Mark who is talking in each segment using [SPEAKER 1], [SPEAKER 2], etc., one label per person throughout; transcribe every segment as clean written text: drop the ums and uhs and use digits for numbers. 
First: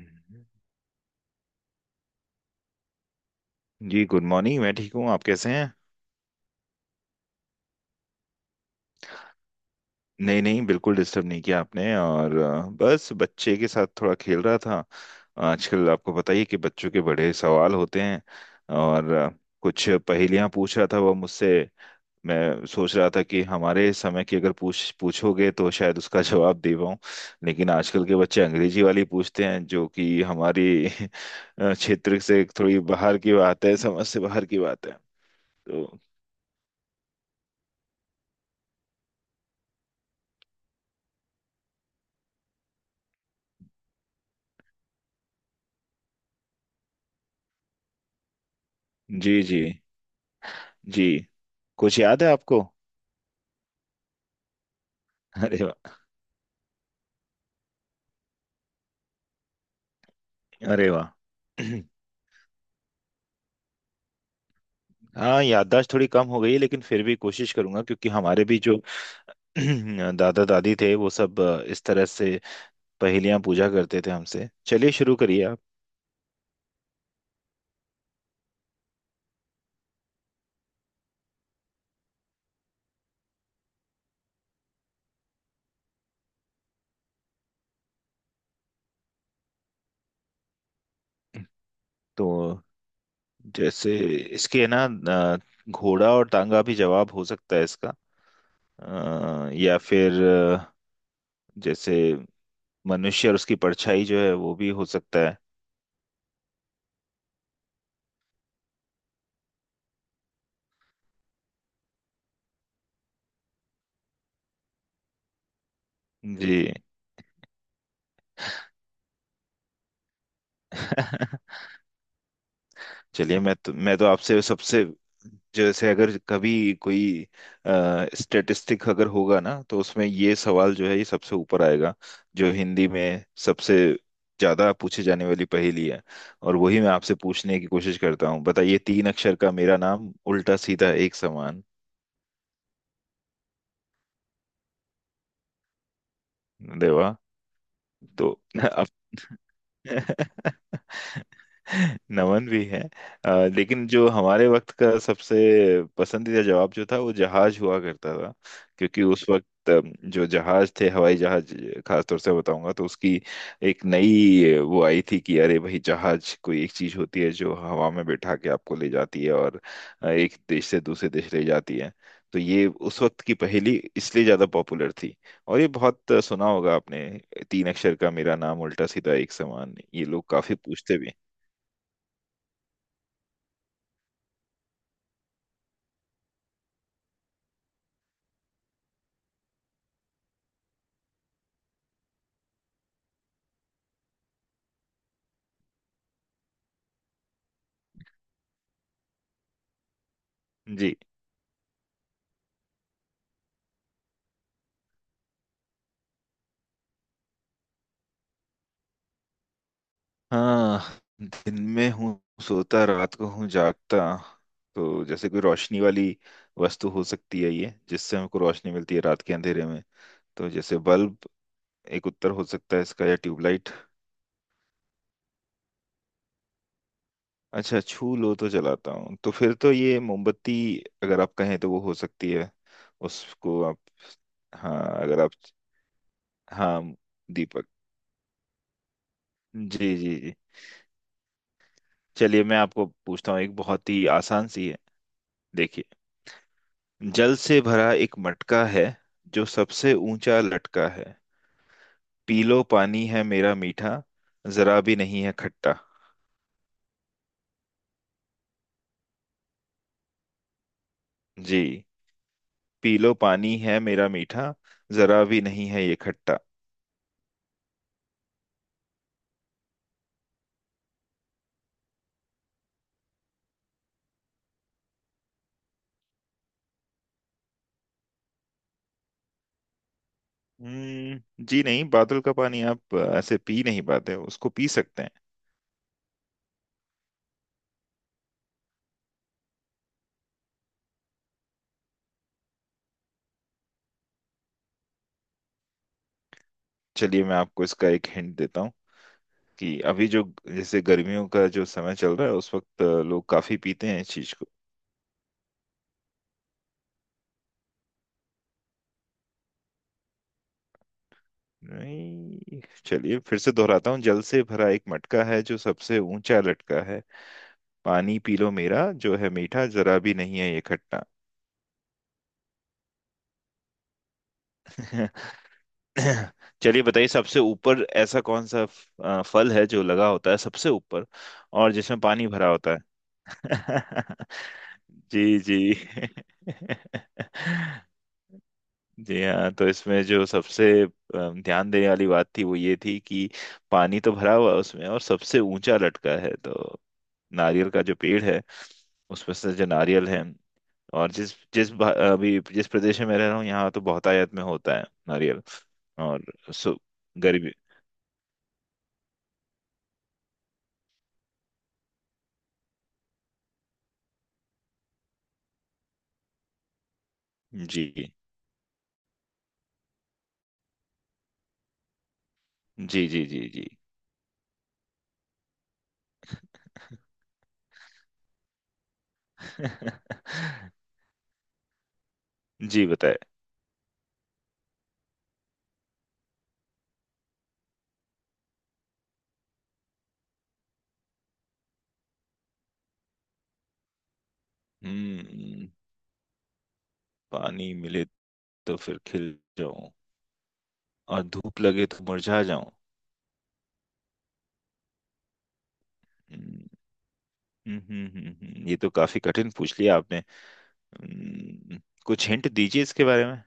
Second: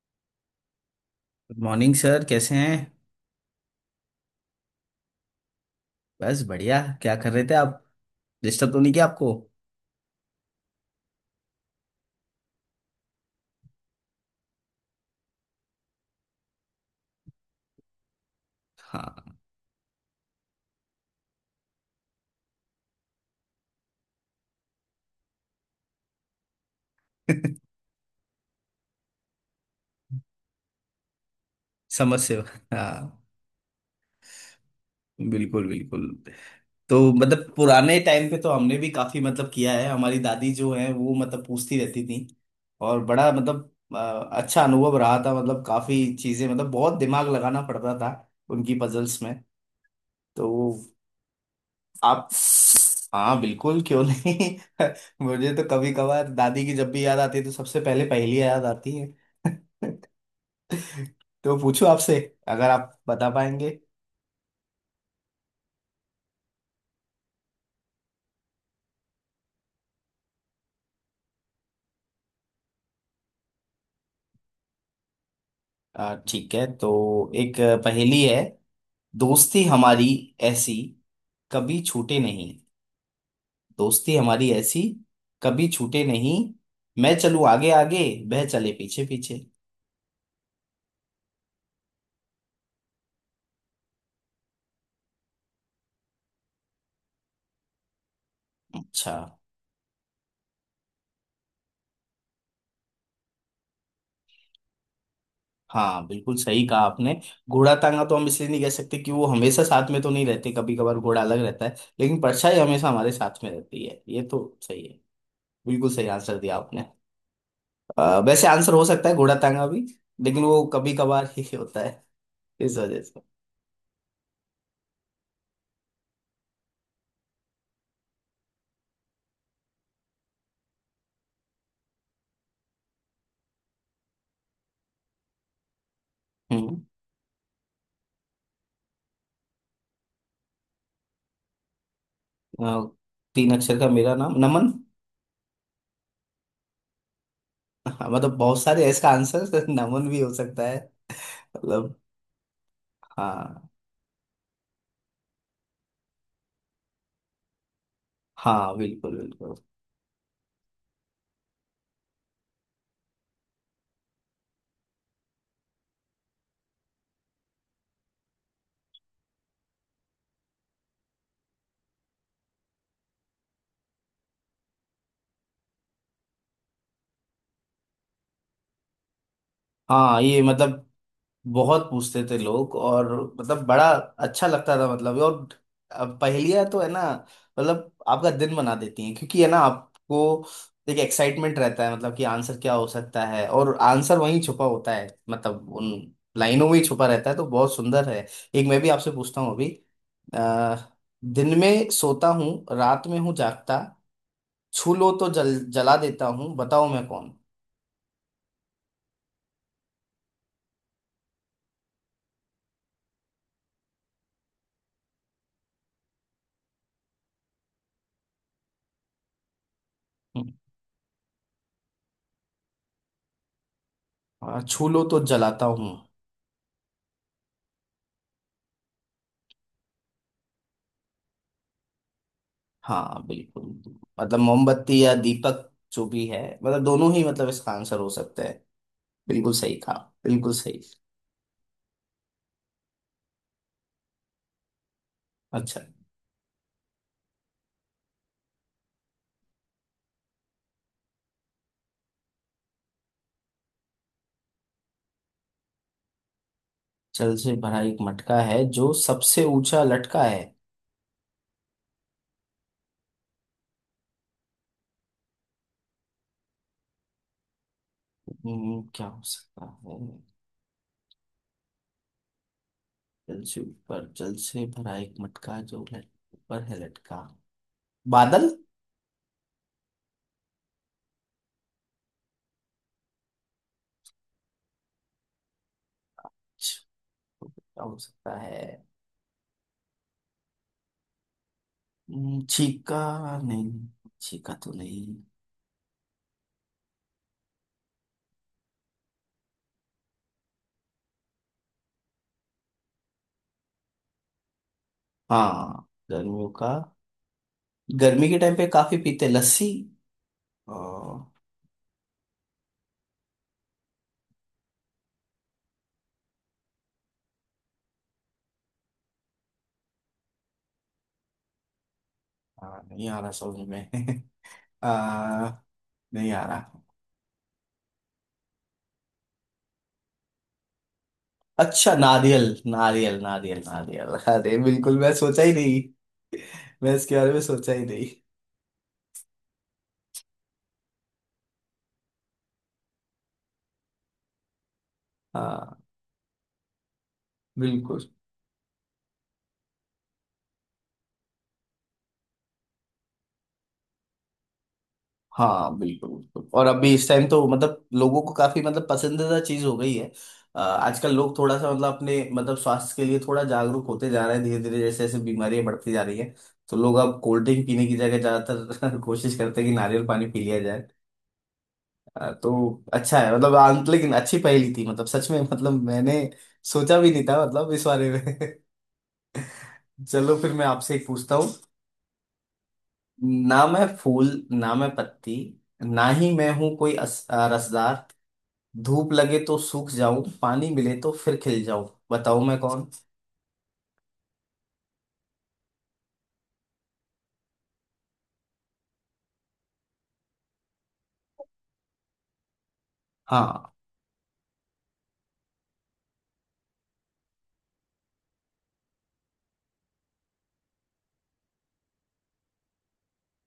[SPEAKER 1] हम्म।
[SPEAKER 2] Good morning sir, कैसे हैं?
[SPEAKER 1] जी गुड मॉर्निंग। मैं ठीक हूँ। आप कैसे हैं?
[SPEAKER 2] बस बढ़िया। क्या कर रहे थे आप? डिस्टर्ब तो नहीं किया आपको?
[SPEAKER 1] नहीं नहीं, बिल्कुल डिस्टर्ब नहीं किया आपने। और बस बच्चे के साथ थोड़ा खेल रहा था। आजकल आपको पता ही है कि बच्चों के बड़े सवाल होते हैं। और
[SPEAKER 2] हाँ।
[SPEAKER 1] कुछ पहेलियां पूछ रहा था वो मुझसे। मैं सोच रहा था कि हमारे समय की अगर पूछ पूछोगे तो शायद उसका जवाब दे पाऊँ। लेकिन आजकल के बच्चे अंग्रेजी वाली पूछते हैं, जो कि हमारी क्षेत्र
[SPEAKER 2] समझ से।
[SPEAKER 1] से थोड़ी बाहर
[SPEAKER 2] हाँ।
[SPEAKER 1] की बात है, समझ से बाहर की बात है।
[SPEAKER 2] बिल्कुल
[SPEAKER 1] तो।
[SPEAKER 2] बिल्कुल। तो मतलब पुराने टाइम पे तो हमने भी काफी मतलब किया है। हमारी दादी जो है वो मतलब पूछती रहती थी। और बड़ा मतलब अच्छा अनुभव रहा था। मतलब काफी चीजें, मतलब बहुत दिमाग लगाना पड़ता था उनकी पजल्स में।
[SPEAKER 1] जी जी
[SPEAKER 2] तो
[SPEAKER 1] जी। कुछ याद
[SPEAKER 2] आप?
[SPEAKER 1] है आपको?
[SPEAKER 2] हाँ बिल्कुल, क्यों नहीं। मुझे तो
[SPEAKER 1] अरे
[SPEAKER 2] कभी
[SPEAKER 1] वाह।
[SPEAKER 2] कभार दादी की जब भी याद आती है तो सबसे पहले पहेली याद आती है।
[SPEAKER 1] अरे वाह।
[SPEAKER 2] तो पूछूं आपसे? अगर आप बता पाएंगे।
[SPEAKER 1] हाँ, याददाश्त थोड़ी कम हो गई है, लेकिन फिर भी कोशिश करूंगा, क्योंकि हमारे भी जो दादा दादी थे वो सब इस तरह से पहेलियां पूछा करते थे हमसे। चलिए, शुरू करिए आप।
[SPEAKER 2] ठीक है, तो एक पहेली है। दोस्ती हमारी ऐसी, कभी छूटे नहीं। दोस्ती हमारी ऐसी, कभी छूटे नहीं। मैं चलूं आगे आगे, वह चले पीछे पीछे।
[SPEAKER 1] तो जैसे इसके ना, घोड़ा और टांगा भी जवाब हो सकता है इसका,
[SPEAKER 2] अच्छा।
[SPEAKER 1] या फिर जैसे मनुष्य और उसकी परछाई जो है वो भी हो सकता है।
[SPEAKER 2] हाँ, बिल्कुल सही कहा आपने। घोड़ा टांगा तो हम इसलिए नहीं कह सकते कि वो हमेशा साथ में तो नहीं रहते, कभी कभार घोड़ा अलग रहता है। लेकिन परछाई हमेशा हमारे साथ में रहती है, ये तो सही है। बिल्कुल सही आंसर दिया
[SPEAKER 1] जी।
[SPEAKER 2] आपने। वैसे आंसर हो सकता है घोड़ा टांगा भी, लेकिन वो कभी कभार ही होता है इस वजह से।
[SPEAKER 1] चलिए, मैं तो आपसे सबसे, जैसे अगर कभी कोई स्टेटिस्टिक अगर होगा ना तो उसमें ये सवाल जो है ये सबसे ऊपर आएगा, जो हिंदी में सबसे ज्यादा पूछे जाने वाली पहेली है। और
[SPEAKER 2] हम्म।
[SPEAKER 1] वही मैं आपसे पूछने की कोशिश करता हूँ। बताइए, तीन अक्षर का मेरा नाम, उल्टा सीधा एक समान।
[SPEAKER 2] अ, तीन अक्षर का मेरा नाम नमन।
[SPEAKER 1] देवा।
[SPEAKER 2] हाँ,
[SPEAKER 1] तो।
[SPEAKER 2] मतलब बहुत सारे
[SPEAKER 1] अब।
[SPEAKER 2] हैं इसका आंसर। नमन भी हो सकता है मतलब।
[SPEAKER 1] नमन भी है। अ,
[SPEAKER 2] हाँ।
[SPEAKER 1] लेकिन जो हमारे वक्त का सबसे पसंदीदा जवाब जो था वो जहाज हुआ करता था।
[SPEAKER 2] हाँ
[SPEAKER 1] क्योंकि
[SPEAKER 2] बिल्कुल
[SPEAKER 1] उस
[SPEAKER 2] बिल्कुल।
[SPEAKER 1] वक्त जो जहाज थे, हवाई जहाज, खास तौर से बताऊंगा तो उसकी एक नई वो आई थी कि अरे भाई, जहाज कोई एक चीज होती है जो हवा में बैठा के आपको ले जाती है, और एक देश से दूसरे देश ले जाती है। तो ये उस वक्त की पहेली इसलिए ज्यादा पॉपुलर थी। और ये बहुत सुना होगा आपने, तीन अक्षर का मेरा नाम उल्टा सीधा एक समान, ये
[SPEAKER 2] हाँ
[SPEAKER 1] लोग
[SPEAKER 2] ये
[SPEAKER 1] काफी
[SPEAKER 2] मतलब
[SPEAKER 1] पूछते भी
[SPEAKER 2] बहुत पूछते थे लोग, और मतलब बड़ा अच्छा लगता था मतलब। और अब पहेलियां तो है ना, मतलब आपका दिन बना देती हैं। क्योंकि है ना, आपको एक एक्साइटमेंट रहता है मतलब कि आंसर क्या हो सकता है, और आंसर वहीं छुपा होता है, मतलब उन लाइनों में ही छुपा रहता है। तो बहुत सुंदर है। एक मैं भी आपसे पूछता हूँ अभी। अ,
[SPEAKER 1] हैं। जी
[SPEAKER 2] दिन में सोता हूँ, रात में हूँ जागता, छू लो तो जल जला देता हूँ, बताओ मैं कौन
[SPEAKER 1] हाँ। दिन में हूँ सोता, रात को हूँ जागता। तो जैसे कोई रोशनी वाली वस्तु हो सकती है ये, जिससे हमको रोशनी मिलती है रात के अंधेरे में। तो
[SPEAKER 2] हूँ।
[SPEAKER 1] जैसे बल्ब एक उत्तर हो सकता है इसका, या ट्यूबलाइट।
[SPEAKER 2] छू लो तो जलाता हूँ।
[SPEAKER 1] अच्छा, छू लो तो जलाता हूँ, तो फिर तो ये मोमबत्ती अगर आप कहें तो वो हो सकती है।
[SPEAKER 2] हाँ
[SPEAKER 1] उसको
[SPEAKER 2] बिल्कुल।
[SPEAKER 1] आप।
[SPEAKER 2] मतलब
[SPEAKER 1] हाँ,
[SPEAKER 2] मोमबत्ती या
[SPEAKER 1] अगर आप।
[SPEAKER 2] दीपक जो भी है, मतलब
[SPEAKER 1] हाँ,
[SPEAKER 2] दोनों ही मतलब
[SPEAKER 1] दीपक।
[SPEAKER 2] इसका आंसर हो सकता है। बिल्कुल सही
[SPEAKER 1] जी
[SPEAKER 2] कहा।
[SPEAKER 1] जी जी।
[SPEAKER 2] बिल्कुल सही।
[SPEAKER 1] चलिए, मैं आपको पूछता हूँ, एक बहुत ही आसान सी है।
[SPEAKER 2] अच्छा।
[SPEAKER 1] देखिए। जल से भरा एक मटका है, जो सबसे ऊंचा लटका है। पी लो पानी है मेरा मीठा, जरा भी नहीं है खट्टा।
[SPEAKER 2] जल से भरा एक मटका है, जो सबसे ऊंचा लटका है।
[SPEAKER 1] जी। पी लो पानी है मेरा मीठा, जरा भी नहीं है ये खट्टा।
[SPEAKER 2] क्या हो सकता है? जल से ऊपर, जल से भरा एक मटका जो लट, ऊपर है लटका। बादल।
[SPEAKER 1] हम्म, जी नहीं, बादल का पानी आप ऐसे पी नहीं पाते, उसको पी सकते हैं।
[SPEAKER 2] छ, क्या हो सकता है? छीका? नहीं, छीका तो नहीं।
[SPEAKER 1] चलिए मैं आपको इसका एक हिंट देता हूँ कि अभी जो, जैसे गर्मियों का जो समय चल रहा है, उस वक्त लोग काफी पीते हैं इस चीज को।
[SPEAKER 2] हाँ, गर्मियों का। गर्मी के टाइम पे काफी पीते हैं। लस्सी?
[SPEAKER 1] नहीं, चलिए फिर से दोहराता हूँ। जल से भरा एक मटका है, जो सबसे ऊंचा लटका है। पानी पी लो मेरा जो है मीठा, जरा भी नहीं है ये खट्टा।
[SPEAKER 2] हाँ, नहीं आ रहा समझ में। आ, नहीं आ
[SPEAKER 1] चलिए
[SPEAKER 2] रहा।
[SPEAKER 1] बताइए, सबसे ऊपर ऐसा कौन सा फल है जो लगा होता है सबसे ऊपर और
[SPEAKER 2] अच्छा,
[SPEAKER 1] जिसमें पानी
[SPEAKER 2] नारियल।
[SPEAKER 1] भरा होता है?
[SPEAKER 2] नारियल, नारियल, नारियल। अरे बिल्कुल, मैं
[SPEAKER 1] जी
[SPEAKER 2] सोचा ही
[SPEAKER 1] जी।
[SPEAKER 2] नहीं। मैं इसके बारे में सोचा ही नहीं।
[SPEAKER 1] जी हाँ, तो इसमें जो सबसे ध्यान देने वाली बात थी वो ये थी कि पानी तो भरा हुआ है उसमें और सबसे
[SPEAKER 2] हाँ।
[SPEAKER 1] ऊंचा लटका है, तो नारियल का जो
[SPEAKER 2] बिल्कुल।
[SPEAKER 1] पेड़ है, उसमें से जो नारियल है। और जिस जिस अभी जिस प्रदेश में मैं रह रहा हूँ, यहाँ तो बहुतायत में होता है नारियल।
[SPEAKER 2] हाँ बिल्कुल
[SPEAKER 1] और
[SPEAKER 2] बिल्कुल। और
[SPEAKER 1] सु
[SPEAKER 2] अभी इस टाइम तो
[SPEAKER 1] गरीबी।
[SPEAKER 2] मतलब लोगों को काफी मतलब पसंदीदा चीज हो गई है। आजकल लोग थोड़ा सा मतलब अपने मतलब स्वास्थ्य के लिए थोड़ा जागरूक होते जा रहे हैं, धीरे धीरे जैसे जैसे बीमारियां बढ़ती जा रही है। तो लोग अब कोल्ड ड्रिंक
[SPEAKER 1] जी
[SPEAKER 2] पीने की जगह ज्यादातर कोशिश करते हैं कि नारियल पानी पी लिया। तो
[SPEAKER 1] जी
[SPEAKER 2] अच्छा
[SPEAKER 1] जी
[SPEAKER 2] है
[SPEAKER 1] जी
[SPEAKER 2] मतलब,
[SPEAKER 1] जी।
[SPEAKER 2] लेकिन अच्छी पहेली थी मतलब, सच में मतलब मैंने सोचा भी नहीं था मतलब इस बारे में। चलो, फिर मैं आपसे एक पूछता हूँ।
[SPEAKER 1] जी, बताए।
[SPEAKER 2] ना मैं फूल, ना मैं पत्ती, ना ही मैं हूं कोई रसदार। धूप लगे तो सूख जाऊं, पानी मिले तो फिर खिल जाऊं, बताओ मैं कौन?
[SPEAKER 1] हम्म। पानी मिले तो फिर खिल जाऊं, और धूप लगे तो मुरझा जाऊं।
[SPEAKER 2] हाँ।
[SPEAKER 1] हम्म। ये तो काफी कठिन पूछ लिया आपने। हम्म, कुछ हिंट दीजिए इसके बारे में।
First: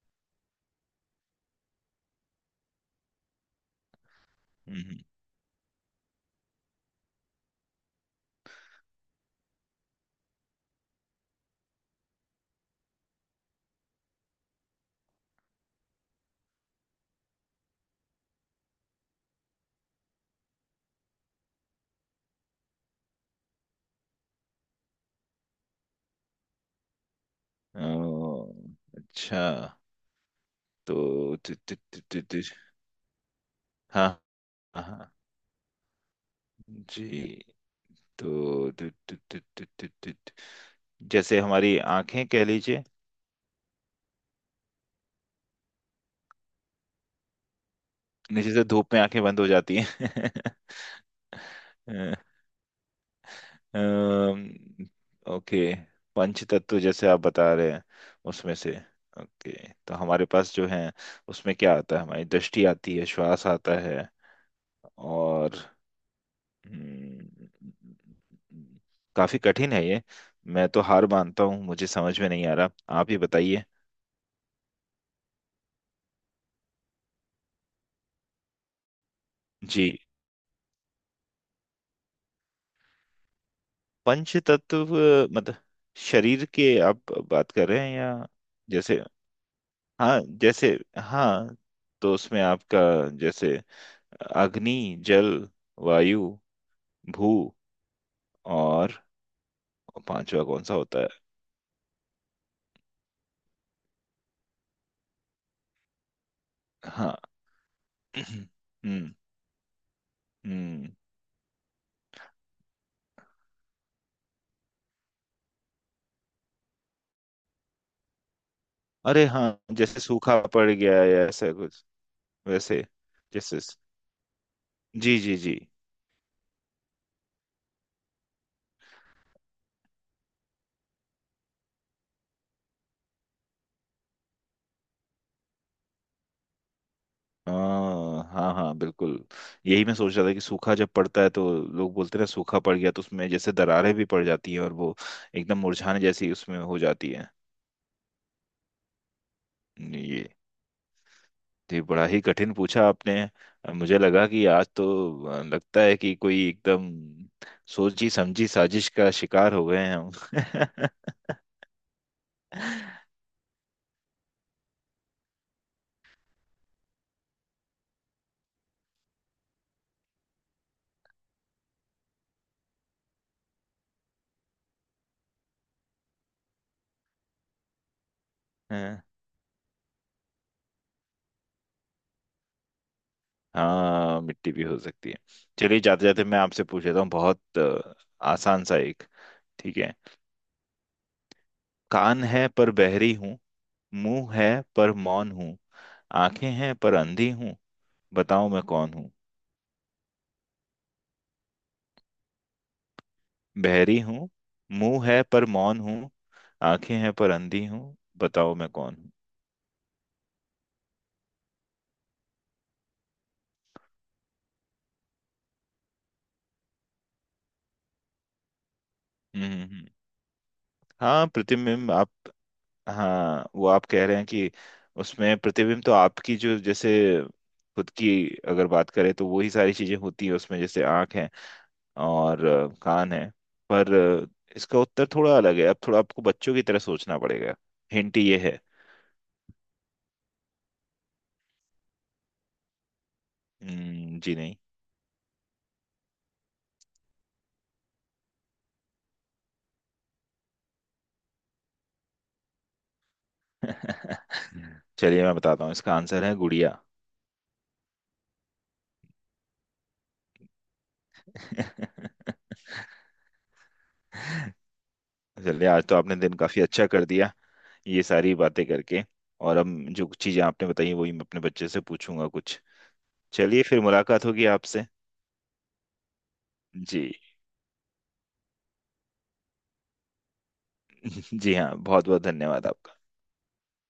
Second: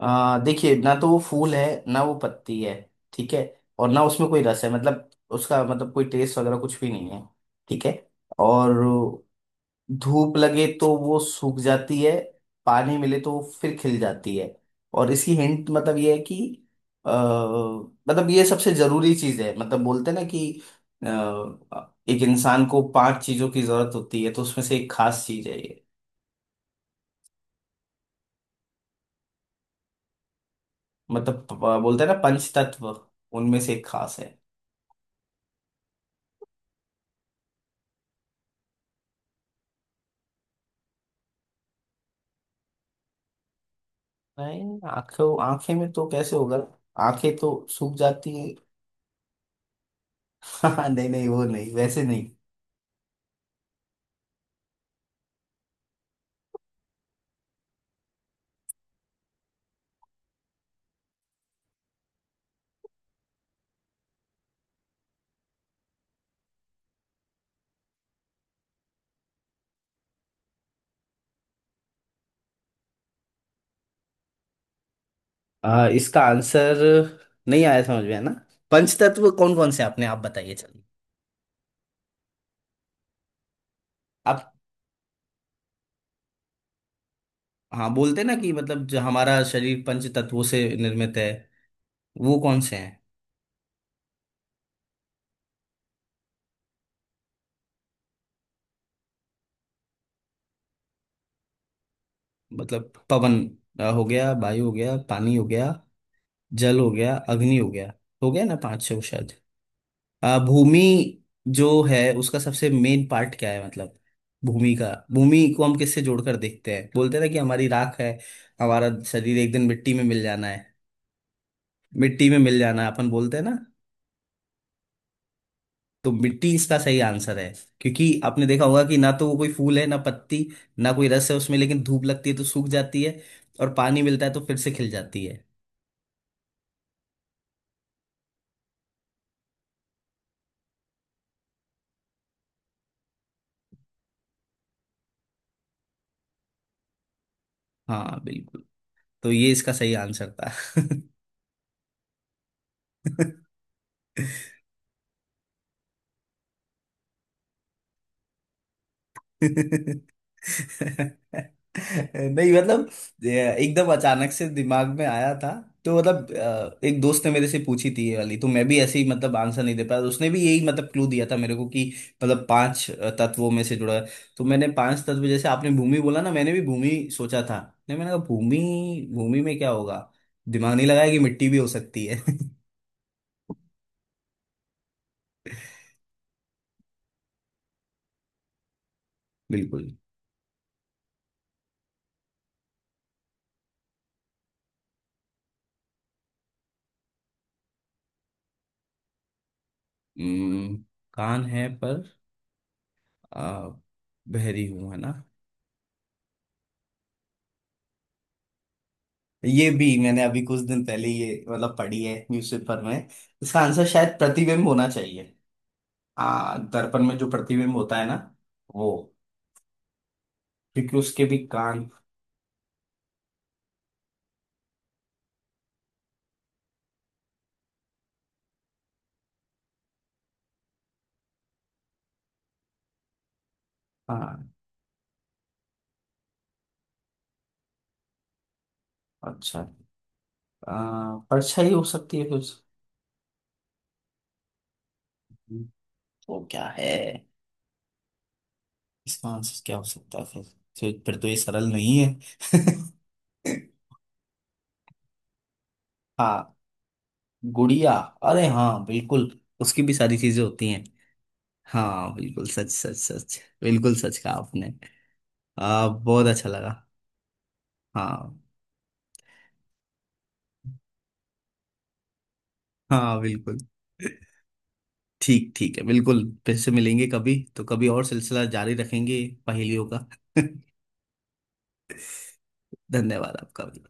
[SPEAKER 2] देखिए, ना तो वो फूल है, ना वो पत्ती है। ठीक है? और ना उसमें कोई रस है,
[SPEAKER 1] हम्म।
[SPEAKER 2] मतलब उसका मतलब कोई टेस्ट वगैरह कुछ भी नहीं है। ठीक है? और धूप लगे तो वो सूख जाती है, पानी मिले तो वो फिर खिल जाती है। और इसकी हिंट मतलब ये है कि मतलब ये सबसे जरूरी चीज है, मतलब बोलते हैं ना कि अ, एक इंसान को पांच चीजों की जरूरत होती है, तो उसमें से एक खास चीज है ये।
[SPEAKER 1] हम्म। अच्छा। तो
[SPEAKER 2] मतलब
[SPEAKER 1] तु, तु, तु,
[SPEAKER 2] बोलते हैं ना,
[SPEAKER 1] तु, तु,
[SPEAKER 2] पंच तत्व। उनमें से एक
[SPEAKER 1] हाँ
[SPEAKER 2] खास है।
[SPEAKER 1] हाँ। जी। तो तु, तु, तु, तु, तु, तु, तु, जैसे हमारी आंखें कह लीजिए।
[SPEAKER 2] नहीं, आंखों आंखें में तो कैसे होगा? आंखें तो सूख जाती है।
[SPEAKER 1] नीचे से धूप में आंखें बंद हो जाती
[SPEAKER 2] नहीं नहीं, वो नहीं, वैसे
[SPEAKER 1] हैं।
[SPEAKER 2] नहीं।
[SPEAKER 1] अम्म, ओके। पंच तत्व जैसे आप बता रहे हैं, उसमें से। ओके, तो हमारे पास जो है, उसमें क्या आता है? हमारी दृष्टि आती है, श्वास आता है। और हम्म, काफी कठिन है ये। मैं तो हार मानता हूँ, मुझे समझ में नहीं आ रहा। आप ही बताइए।
[SPEAKER 2] इसका आंसर नहीं आया समझ में, है ना? पंचतत्व कौन कौन से
[SPEAKER 1] जी,
[SPEAKER 2] हैं, अपने आप बताइए, चलिए।
[SPEAKER 1] पंच
[SPEAKER 2] आप।
[SPEAKER 1] तत्व मतलब, शरीर के आप बात कर रहे
[SPEAKER 2] हाँ,
[SPEAKER 1] हैं
[SPEAKER 2] बोलते
[SPEAKER 1] या?
[SPEAKER 2] ना कि मतलब
[SPEAKER 1] जैसे।
[SPEAKER 2] जो हमारा शरीर पंच
[SPEAKER 1] हाँ
[SPEAKER 2] तत्वों से
[SPEAKER 1] जैसे।
[SPEAKER 2] निर्मित है।
[SPEAKER 1] हाँ, तो
[SPEAKER 2] वो
[SPEAKER 1] उसमें
[SPEAKER 2] कौन से
[SPEAKER 1] आपका,
[SPEAKER 2] हैं?
[SPEAKER 1] जैसे अग्नि, जल, वायु, भू, और पांचवा कौन सा होता है?
[SPEAKER 2] मतलब पवन, हो गया। वायु हो गया। पानी हो गया। जल हो गया।
[SPEAKER 1] हाँ।
[SPEAKER 2] अग्नि हो गया। हो गया ना पांच छह
[SPEAKER 1] हम्म।
[SPEAKER 2] शायद। भूमि
[SPEAKER 1] हम्म।
[SPEAKER 2] जो है, उसका सबसे मेन पार्ट क्या है मतलब? भूमि का, भूमि को हम किससे जोड़कर देखते हैं? बोलते हैं ना कि हमारी राख है, हमारा
[SPEAKER 1] अरे
[SPEAKER 2] शरीर एक
[SPEAKER 1] हाँ,
[SPEAKER 2] दिन मिट्टी
[SPEAKER 1] जैसे
[SPEAKER 2] में मिल
[SPEAKER 1] सूखा
[SPEAKER 2] जाना
[SPEAKER 1] पड़
[SPEAKER 2] है।
[SPEAKER 1] गया है या ऐसा कुछ।
[SPEAKER 2] मिट्टी में मिल
[SPEAKER 1] वैसे।
[SPEAKER 2] जाना अपन बोलते हैं ना।
[SPEAKER 1] जैसे। जी जी जी।
[SPEAKER 2] तो मिट्टी इसका सही आंसर है। क्योंकि आपने देखा होगा कि ना तो वो कोई फूल है, ना पत्ती, ना कोई रस है उसमें, लेकिन धूप लगती है तो सूख जाती है, और पानी मिलता है तो फिर से खिल जाती है।
[SPEAKER 1] हाँ हाँ हाँ, बिल्कुल। यही मैं सोच रहा था कि सूखा जब पड़ता है तो लोग बोलते हैं ना, सूखा पड़ गया, तो उसमें जैसे दरारें भी पड़ जाती हैं, और वो एकदम मुरझाने जैसी उसमें हो जाती है।
[SPEAKER 2] हाँ बिल्कुल। तो ये इसका सही
[SPEAKER 1] ये।
[SPEAKER 2] आंसर था।
[SPEAKER 1] जी, बड़ा ही कठिन पूछा आपने। मुझे लगा कि आज तो, लगता है कि कोई एकदम सोची समझी साजिश का शिकार हो गए हैं हम।
[SPEAKER 2] नहीं मतलब, ये एकदम अचानक से दिमाग में आया था। तो मतलब एक दोस्त ने मेरे से पूछी थी ये वाली, तो मैं भी ऐसे ही मतलब आंसर नहीं दे पाया। उसने भी यही मतलब क्लू दिया था मेरे को कि मतलब पांच तत्वों में से जुड़ा है। तो मैंने पांच तत्व, जैसे आपने भूमि बोला ना, मैंने भी भूमि सोचा था। नहीं, मैंने कहा
[SPEAKER 1] हाँ।
[SPEAKER 2] भूमि, भूमि में क्या होगा? दिमाग नहीं लगाया कि मिट्टी भी हो सकती है।
[SPEAKER 1] हाँ, मिट्टी भी हो सकती है। चलिए, जाते जाते मैं आपसे पूछ लेता हूँ, बहुत आसान सा एक। ठीक
[SPEAKER 2] बिल्कुल।
[SPEAKER 1] है। कान है पर बहरी हूँ, मुंह है पर मौन हूँ, आंखें हैं पर अंधी हूँ, बताओ मैं कौन हूँ?
[SPEAKER 2] हम्म, कान है पर आ,
[SPEAKER 1] बहरी हूँ,
[SPEAKER 2] बहरी हूं, है
[SPEAKER 1] मुंह
[SPEAKER 2] ना?
[SPEAKER 1] है पर मौन हूँ, आंखें हैं पर अंधी हूँ, बताओ मैं कौन हूँ?
[SPEAKER 2] ये भी मैंने अभी कुछ दिन पहले ये मतलब पढ़ी है न्यूज़पेपर में। इसका आंसर शायद प्रतिबिंब होना चाहिए। दर्पण में जो प्रतिबिंब होता है ना, वो,
[SPEAKER 1] हम्म। हम्म। हम्म।
[SPEAKER 2] क्योंकि उसके
[SPEAKER 1] हाँ,
[SPEAKER 2] भी कान।
[SPEAKER 1] प्रतिबिंब आप। हाँ, वो आप कह रहे हैं कि उसमें प्रतिबिंब तो आपकी जो, जैसे खुद की अगर बात करें, तो वही सारी चीजें होती है उसमें, जैसे आंख है, और कान है, पर
[SPEAKER 2] हाँ।
[SPEAKER 1] इसका उत्तर थोड़ा अलग है, अब थोड़ा आपको बच्चों की तरह सोचना पड़ेगा। हिंट ये है।
[SPEAKER 2] अच्छा। परछाई हो सकती है कुछ?
[SPEAKER 1] जी नहीं।
[SPEAKER 2] तो क्या है, इसका आंसर क्या हो सकता है फिर? फिर तो ये सरल नहीं है।
[SPEAKER 1] चलिए मैं बताता हूँ, इसका आंसर है
[SPEAKER 2] हाँ।
[SPEAKER 1] गुड़िया।
[SPEAKER 2] गुड़िया? अरे हाँ बिल्कुल, उसकी भी सारी चीजें होती हैं। हाँ बिल्कुल, सच सच सच, बिल्कुल सच कहा आपने।
[SPEAKER 1] चलिए, आज तो आपने
[SPEAKER 2] बहुत
[SPEAKER 1] दिन
[SPEAKER 2] अच्छा
[SPEAKER 1] काफी
[SPEAKER 2] लगा।
[SPEAKER 1] अच्छा कर दिया, ये सारी
[SPEAKER 2] हाँ।
[SPEAKER 1] बातें करके। और हम, जो कुछ चीजें आपने बताई, वही मैं अपने बच्चे से पूछूंगा कुछ।
[SPEAKER 2] हाँ बिल्कुल।
[SPEAKER 1] चलिए फिर मुलाकात होगी आपसे।
[SPEAKER 2] ठीक ठीक है बिल्कुल, फिर से मिलेंगे
[SPEAKER 1] जी।
[SPEAKER 2] कभी तो कभी, और सिलसिला जारी रखेंगे पहेलियों का।
[SPEAKER 1] जी हाँ, बहुत बहुत धन्यवाद आपका।
[SPEAKER 2] धन्यवाद आपका भी।